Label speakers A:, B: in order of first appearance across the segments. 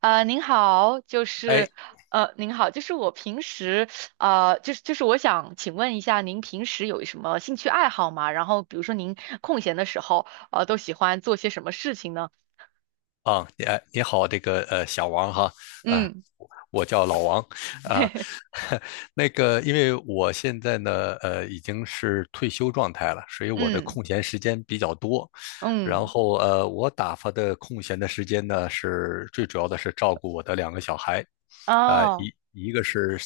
A: 您好，就
B: 哎，
A: 是您好，就是我平时就是我想请问一下，您平时有什么兴趣爱好吗？然后比如说您空闲的时候，都喜欢做些什么事情呢？
B: 啊，你好，这个小王哈。啊，
A: 嗯，
B: 我叫老王啊。那个，因为我现在呢，已经是退休状态了，所以我的
A: 嗯
B: 空闲时间比较多。然
A: 嗯，
B: 后我打发的空闲的时间呢，是最主要的是照顾我的两个小孩。
A: 哦，
B: 一个是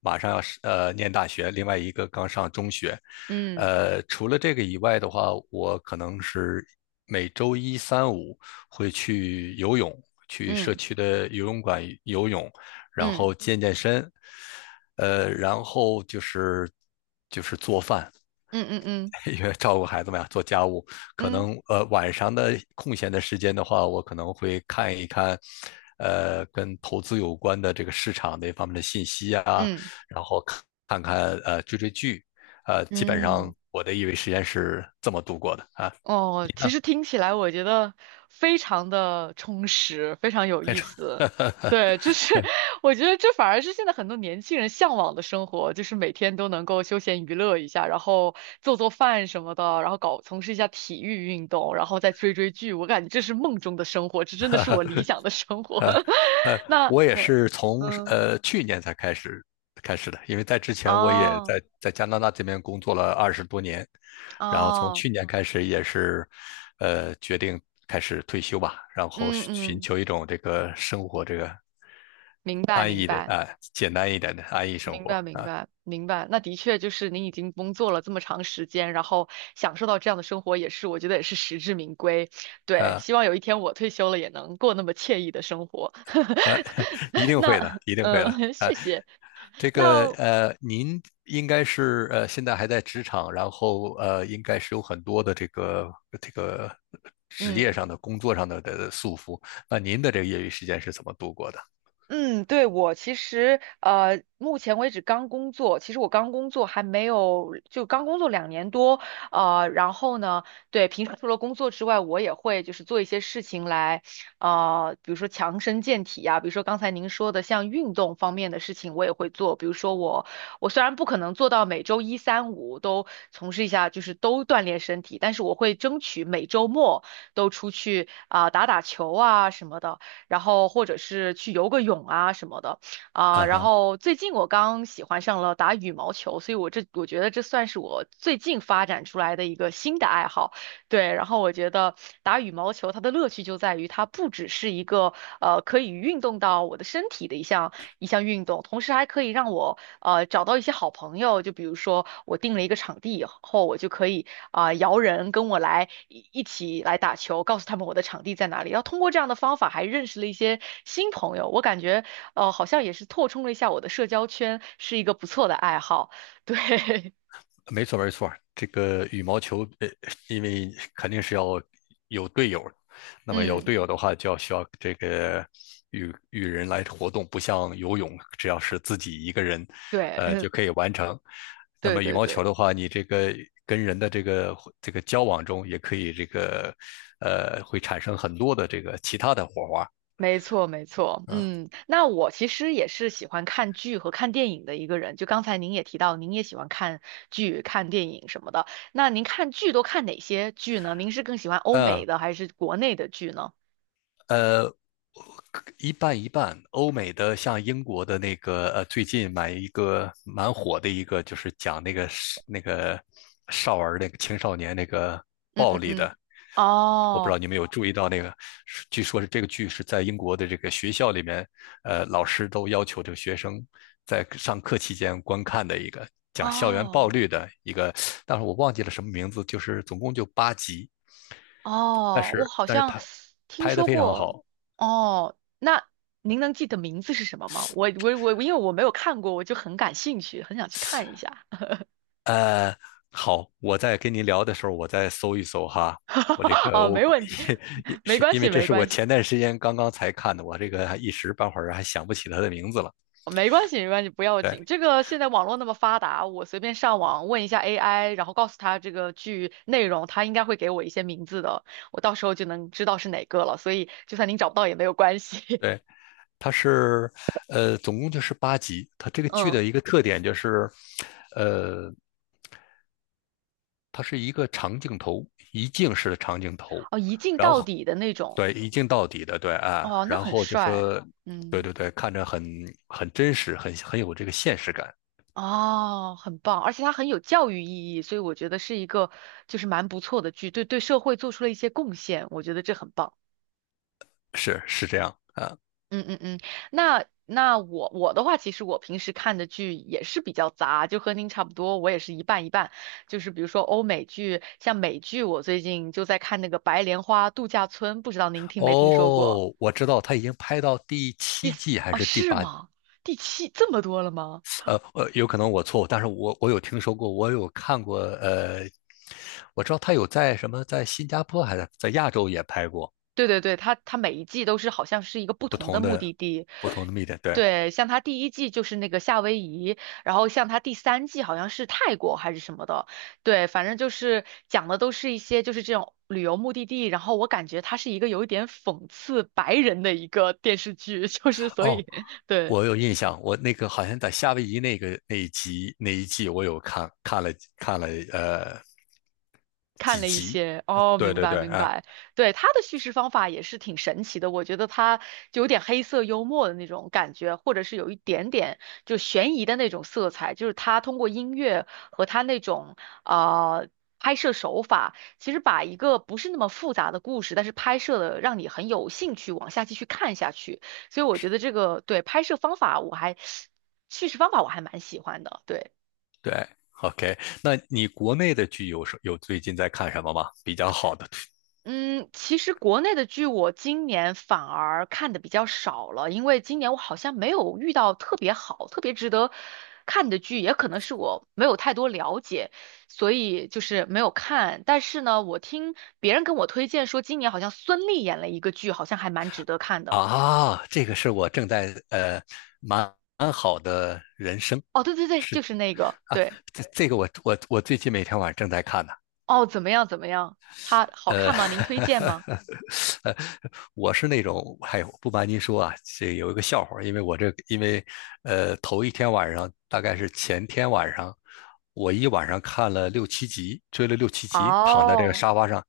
B: 马上要是念大学，另外一个刚上中学。
A: 嗯
B: 除了这个以外的话，我可能是每周一、三、五会去游泳，去社
A: 嗯
B: 区的游泳馆游泳，然
A: 嗯
B: 后健身，然后就是做饭。
A: 嗯嗯嗯
B: 因为照顾孩子们呀，做家务，可
A: 嗯
B: 能晚上的空闲的时间的话，我可能会看一看，跟投资有关的这个市场那方面的信息啊。
A: 嗯嗯。
B: 然后看看追追剧。基本上
A: 嗯。
B: 我的业余时间是这么度过的啊，
A: 哦，其实听起来我觉得非常的充实，非常有
B: 很
A: 意
B: 少。
A: 思。对，就是 我觉得这反而是现在很多年轻人向往的生活，就是每天都能够休闲娱乐一下，然后做做饭什么的，然后搞从事一下体育运动，然后再追追剧。我感觉这是梦中的生活，这真的是我理想的生活。
B: 呃，
A: 那
B: 我也
A: 那
B: 是从
A: 嗯，
B: 去年才开始的，因为在之前我也
A: 哦
B: 在加拿大这边工作了20多年。然后从
A: 哦，
B: 去年开始也是，决定开始退休吧，然后
A: 嗯
B: 寻寻
A: 嗯，
B: 求一种这个生活这个
A: 明白
B: 安
A: 明
B: 逸的
A: 白。
B: 啊，简单一点的安逸生
A: 明
B: 活
A: 白，明白，明白。那的确就是您已经工作了这么长时间，然后享受到这样的生活，也是我觉得也是实至名归。对，
B: 啊。
A: 希望有一天我退休了也能过那么惬意的生活。
B: 一 定会
A: 那，
B: 的，一定会的。
A: 嗯、谢谢。
B: 这个
A: 那，
B: 您应该是现在还在职场，然后应该是有很多的这个职
A: 嗯，
B: 业上的、工作上的的束缚。那您的这个业余时间是怎么度过的？
A: 嗯，对，我其实目前为止刚工作，其实我刚工作还没有，就刚工作两年多，然后呢，对，平时除了工作之外，我也会就是做一些事情来，比如说强身健体啊，比如说刚才您说的像运动方面的事情，我也会做，比如说我虽然不可能做到每周一三五都从事一下，就是都锻炼身体，但是我会争取每周末都出去啊、打打球啊什么的。然后或者是去游个泳啊什么的
B: 啊
A: 啊。然
B: 哈。
A: 后最近我刚喜欢上了打羽毛球，所以我这我觉得这算是我最近发展出来的一个新的爱好。对，然后我觉得打羽毛球它的乐趣就在于它不只是一个可以运动到我的身体的一项运动，同时还可以让我找到一些好朋友。就比如说我定了一个场地以后，我就可以啊、摇人跟我来一起来打球，告诉他们我的场地在哪里。然后通过这样的方法还认识了一些新朋友，我感觉好像也是拓充了一下我的社交圈，是一个不错的爱好。对，
B: 没错，没错，这个羽毛球，因为肯定是要有队友，那么有
A: 嗯，
B: 队友的话，就要需要这个与人来活动，不像游泳，只要是自己一个人，
A: 对，
B: 就 可以完成。那
A: 对
B: 么羽
A: 对
B: 毛
A: 对。
B: 球的话，你这个跟人的这个交往中，也可以这个，会产生很多的这个其他的火花
A: 没错，没错，
B: 啊。
A: 嗯，那我其实也是喜欢看剧和看电影的一个人。就刚才您也提到，您也喜欢看剧、看电影什么的。那您看剧都看哪些剧呢？您是更喜欢欧
B: 嗯，
A: 美的还是国内的剧呢？
B: 呃，一半一半。欧美的像英国的那个，最近买一个蛮火的一个，就是讲那个是那个少儿那个青少年那个。
A: 嗯嗯嗯，
B: 我不知
A: 哦
B: 道你们有注意到那个，是据说是这个剧是在英国的这个学校里面，老师都要求这个学生在上课期间观看的一个讲校园暴
A: 哦
B: 力的一个。但是我忘记了什么名字，就是总共就八集，
A: 哦，我好
B: 但是
A: 像
B: 拍
A: 听
B: 拍的
A: 说
B: 非常
A: 过。
B: 好。
A: 哦，那您能记得名字是什么吗？我，因为我没有看过，我就很感兴趣，很想去看一下。
B: 呃，好，我在跟您聊的时候，我再搜一搜哈。我这 个
A: 哦，
B: 我
A: 没问题，
B: 也也
A: 没
B: 是
A: 关
B: 因为
A: 系，
B: 这
A: 没
B: 是我
A: 关系。
B: 前段时间刚刚才看的，我这个还一时半会儿还想不起他的名字了。
A: 没关系，没关系，不要
B: 对
A: 紧。这个现在网络那么发达，我随便上网问一下 AI，然后告诉他这个剧内容，他应该会给我一些名字的，我到时候就能知道是哪个了。所以就算您找不到也没有关系。
B: 对，他是总共就是八集。他这个 剧
A: 嗯，
B: 的一个特点就是，呃，它是一个长镜头，一镜式的长镜头。
A: 哦，一镜
B: 然
A: 到
B: 后
A: 底的那种，
B: 对一镜到底的，对啊，
A: 哦，那
B: 然
A: 很
B: 后就
A: 帅。
B: 说，对
A: 嗯，
B: 对对，看着很真实，很有这个现实感。
A: 哦，很棒，而且它很有教育意义，所以我觉得是一个就是蛮不错的剧，对对社会做出了一些贡献，我觉得这很棒。
B: 是是这样啊。
A: 嗯嗯嗯，那我的话，其实我平时看的剧也是比较杂，就和您差不多，我也是一半一半。就是比如说欧美剧，像美剧，我最近就在看那个《白莲花度假村》，不知道您听没听说过？
B: 哦，我知道他已经拍到第
A: 第
B: 七
A: 四，
B: 季还
A: 哦，
B: 是第
A: 是
B: 八季，
A: 吗？第七，这么多了吗？
B: 有可能我错误，但是我有听说过，我有看过。我知道他有在什么在新加坡还是在亚洲也拍过
A: 对对对，它它每一季都是好像是一个不同的目的地。
B: 不同的 media，对，
A: 对，像它第一季就是那个夏威夷，然后像它第三季好像是泰国还是什么的。对，反正就是讲的都是一些就是这种旅游目的地。然后我感觉它是一个有一点讽刺白人的一个电视剧，就是所
B: 哦。
A: 以 对。
B: 我有印象，我那个好像在夏威夷那个那一集那一季，我有看了呃
A: 看
B: 几
A: 了一
B: 集。
A: 些，哦，
B: 对
A: 明
B: 对
A: 白
B: 对，
A: 明
B: 啊、
A: 白，对，他的叙事方法也是挺神奇的，我觉得他就有点黑色幽默的那种感觉，或者是有一点点就悬疑的那种色彩，就是他通过音乐和他那种呃拍摄手法，其实把一个不是那么复杂的故事，但是拍摄的让你很有兴趣往下继续看下去，所以我觉得这个对拍摄方法我还 叙事方法我还蛮喜欢的，对。
B: 对，OK。那你国内的剧有最近在看什么吗？比较好的剧
A: 嗯，其实国内的剧我今年反而看的比较少了，因为今年我好像没有遇到特别好、特别值得看的剧，也可能是我没有太多了解，所以就是没有看。但是呢，我听别人跟我推荐说，今年好像孙俪演了一个剧，好像还蛮值得看的。
B: 啊。这个是我正在蛮好的人生。
A: 哦，对对对，
B: 是
A: 就是那个，
B: 啊，
A: 对，
B: 这个我最近每天晚上正在看呢。
A: 哦，怎么样怎么样？它好
B: 呃，
A: 看吗？您推荐吗？
B: 呃，我是那种，哎呦，不瞒您说啊，这有一个笑话儿。因为我这，因为，头一天晚上，大概是前天晚上，我一晚上看了六七集，追了六七集，躺在这个
A: 哦。
B: 沙发上，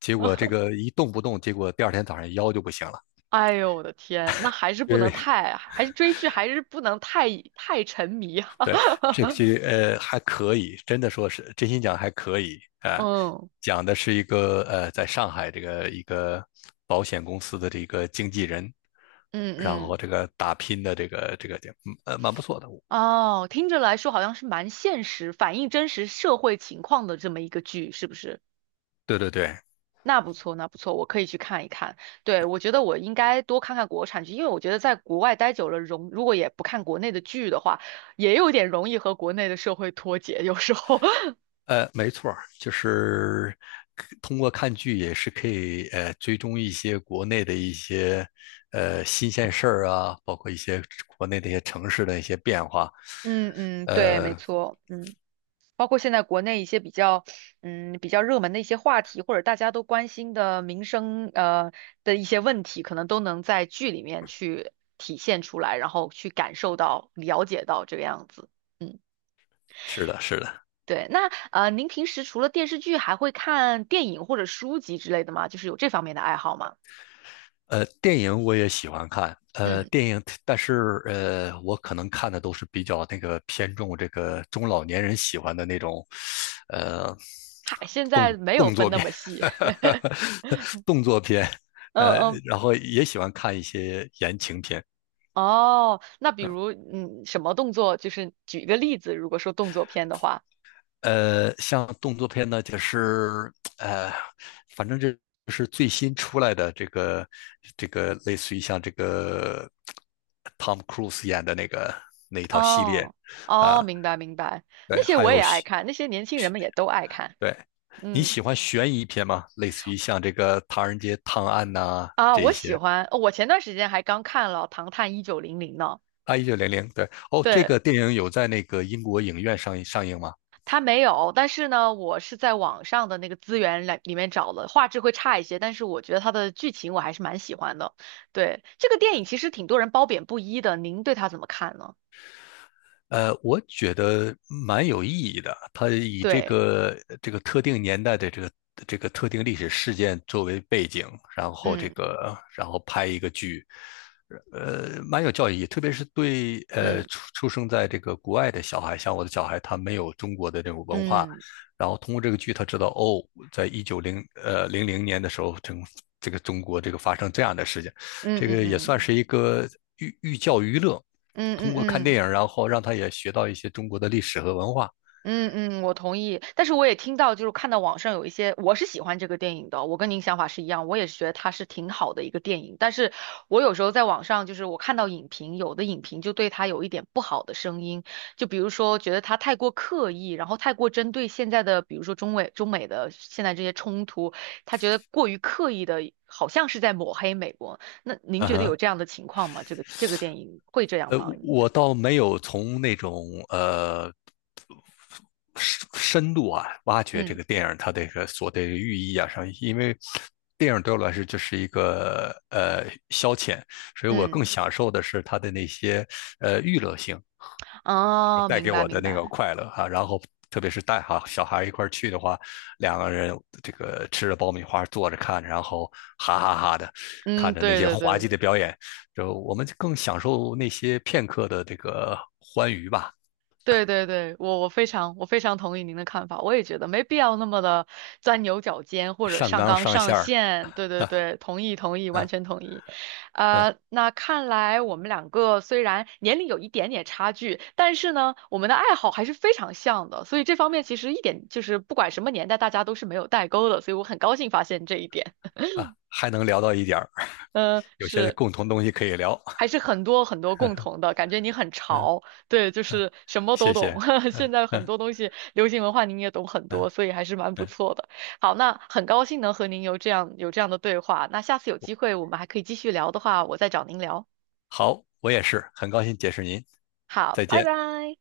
B: 结果这个一动不动，结果第二天早上腰就不行了。
A: 哎呦我的天，那还是不
B: 因
A: 能
B: 为
A: 太，还是追剧还是不能太太沉迷哈。
B: 对，这个剧还可以，真的说是真心讲还可以啊、
A: 嗯
B: 讲的是一个在上海这个一个保险公司的这个经纪人，
A: 嗯
B: 然
A: 嗯，
B: 后这个打拼的这个点，蛮不错的。
A: 哦，听着来说好像是蛮现实，反映真实社会情况的这么一个剧，是不是？
B: 对对对，
A: 那不错，那不错，我可以去看一看。对，我觉得我应该多看看国产剧，因为我觉得在国外待久了，容如果也不看国内的剧的话，也有点容易和国内的社会脱节，有时候。
B: 没错儿，就是通过看剧也是可以追踪一些国内的一些新鲜事儿啊，包括一些国内的一些城市的一些变化。
A: 嗯嗯，对，没
B: 呃，
A: 错，嗯。包括现在国内一些比较，嗯，比较热门的一些话题，或者大家都关心的民生，的一些问题，可能都能在剧里面去体现出来，然后去感受到、了解到这个样子。嗯，
B: 是的，是的。
A: 对。那您平时除了电视剧，还会看电影或者书籍之类的吗？就是有这方面的爱好吗？
B: 电影我也喜欢看，
A: 嗯，
B: 电影，但是我可能看的都是比较那个偏重这个中老年人喜欢的那种。呃，
A: 嗨，现在没有
B: 动作
A: 分那
B: 片，
A: 么细。
B: 动作片，
A: 嗯
B: 呃，
A: 嗯。
B: 然后也喜欢看一些言情片。
A: 哦，那比如，嗯，什么动作？就是举一个例子，如果说动作片的话。
B: 像动作片呢，就是呃，反正这是最新出来的这个类似于像这个 Tom Cruise 演的那个那一套系列。
A: 哦哦，
B: 啊，
A: 明白明白，
B: 对，
A: 那些
B: 还
A: 我也
B: 有
A: 爱
B: 喜
A: 看，那些年轻人们也都爱看。
B: 对，你
A: 嗯
B: 喜欢悬疑片吗？类似于像这个《唐人街探案》呐
A: 啊，
B: 这
A: 我
B: 一些。
A: 喜欢，我前段时间还刚看了《唐探一九零零》呢。
B: 啊，1900，对，哦，这
A: 对，
B: 个电影有在那个英国影院上映吗？
A: 他没有，但是呢，我是在网上的那个资源来里面找了，画质会差一些，但是我觉得他的剧情我还是蛮喜欢的。对，这个电影其实挺多人褒贬不一的，您对他怎么看呢？
B: 我觉得蛮有意义的。他以这
A: 对，
B: 个这个特定年代的这个特定历史事件作为背景，然后这个然后拍一个剧。蛮有教育意义。特别是对
A: 嗯
B: 出生在这个国外的小孩，像我的小孩，他没有中国的这种文化，
A: 嗯
B: 然后通过这个剧，他知道哦，在一九零零零年的时候，整这个中国这个发生这样的事情。
A: 嗯
B: 这
A: 嗯
B: 个也
A: 嗯
B: 算
A: 嗯
B: 是一个寓教于乐。
A: 嗯嗯
B: 通过看
A: 嗯
B: 电
A: 嗯。
B: 影，然后让他也学到一些中国的历史和文化。
A: 嗯嗯，我同意。但是我也听到，就是看到网上有一些，我是喜欢这个电影的，我跟您想法是一样，我也是觉得它是挺好的一个电影。但是我有时候在网上，就是我看到影评，有的影评就对它有一点不好的声音，就比如说觉得它太过刻意，然后太过针对现在的，比如说中美的现在这些冲突，他觉得过于刻意的，好像是在抹黑美国。那您
B: 嗯
A: 觉得有
B: 哼，
A: 这样的情况吗？这个电影会这样吗？您觉
B: 我
A: 得？
B: 倒没有从那种深度啊挖掘这
A: 嗯
B: 个电影它这个所的寓意啊上。因为电影对我来说就是一个消遣，所以我更
A: 嗯，
B: 享受的是它的那些娱乐性。
A: 哦，
B: 带
A: 明
B: 给
A: 白
B: 我的
A: 明
B: 那个
A: 白。
B: 快乐啊，然后特别是带哈小孩一块去的话，两个人这个吃着爆米花坐着看，然后哈哈哈的
A: 嗯，
B: 看着那
A: 对
B: 些
A: 对
B: 滑稽
A: 对
B: 的表演，就我们更享受那些片刻的这个欢愉吧。
A: 对对对，我非常我非常同意您的看法，我也觉得没必要那么的钻牛角尖或者
B: 上
A: 上
B: 纲
A: 纲
B: 上
A: 上
B: 线儿。
A: 线。对对对，同意同意，完
B: 嗯
A: 全同意。
B: 嗯
A: 那看来我们两个虽然年龄有一点点差距，但是呢，我们的爱好还是非常像的，所以这方面其实一点就是不管什么年代，大家都是没有代沟的，所以我很高兴发现这一点。
B: 啊，还能聊到一点儿，
A: 嗯，
B: 有些
A: 是。
B: 共同东西可以聊。
A: 还是很多很多共同的，感觉你很
B: 嗯，
A: 潮，对，就
B: 嗯
A: 是什么都
B: 谢谢。
A: 懂。
B: 嗯
A: 现在很
B: 嗯
A: 多东西，流行文化您也懂很
B: 嗯
A: 多，所以还是蛮不
B: 嗯。
A: 错的。好，那很高兴能和您有这样的对话。那下次有机会我们还可以继续聊的话，我再找您聊。
B: 好，我也是很高兴结识您，
A: 好，
B: 再
A: 拜
B: 见。
A: 拜。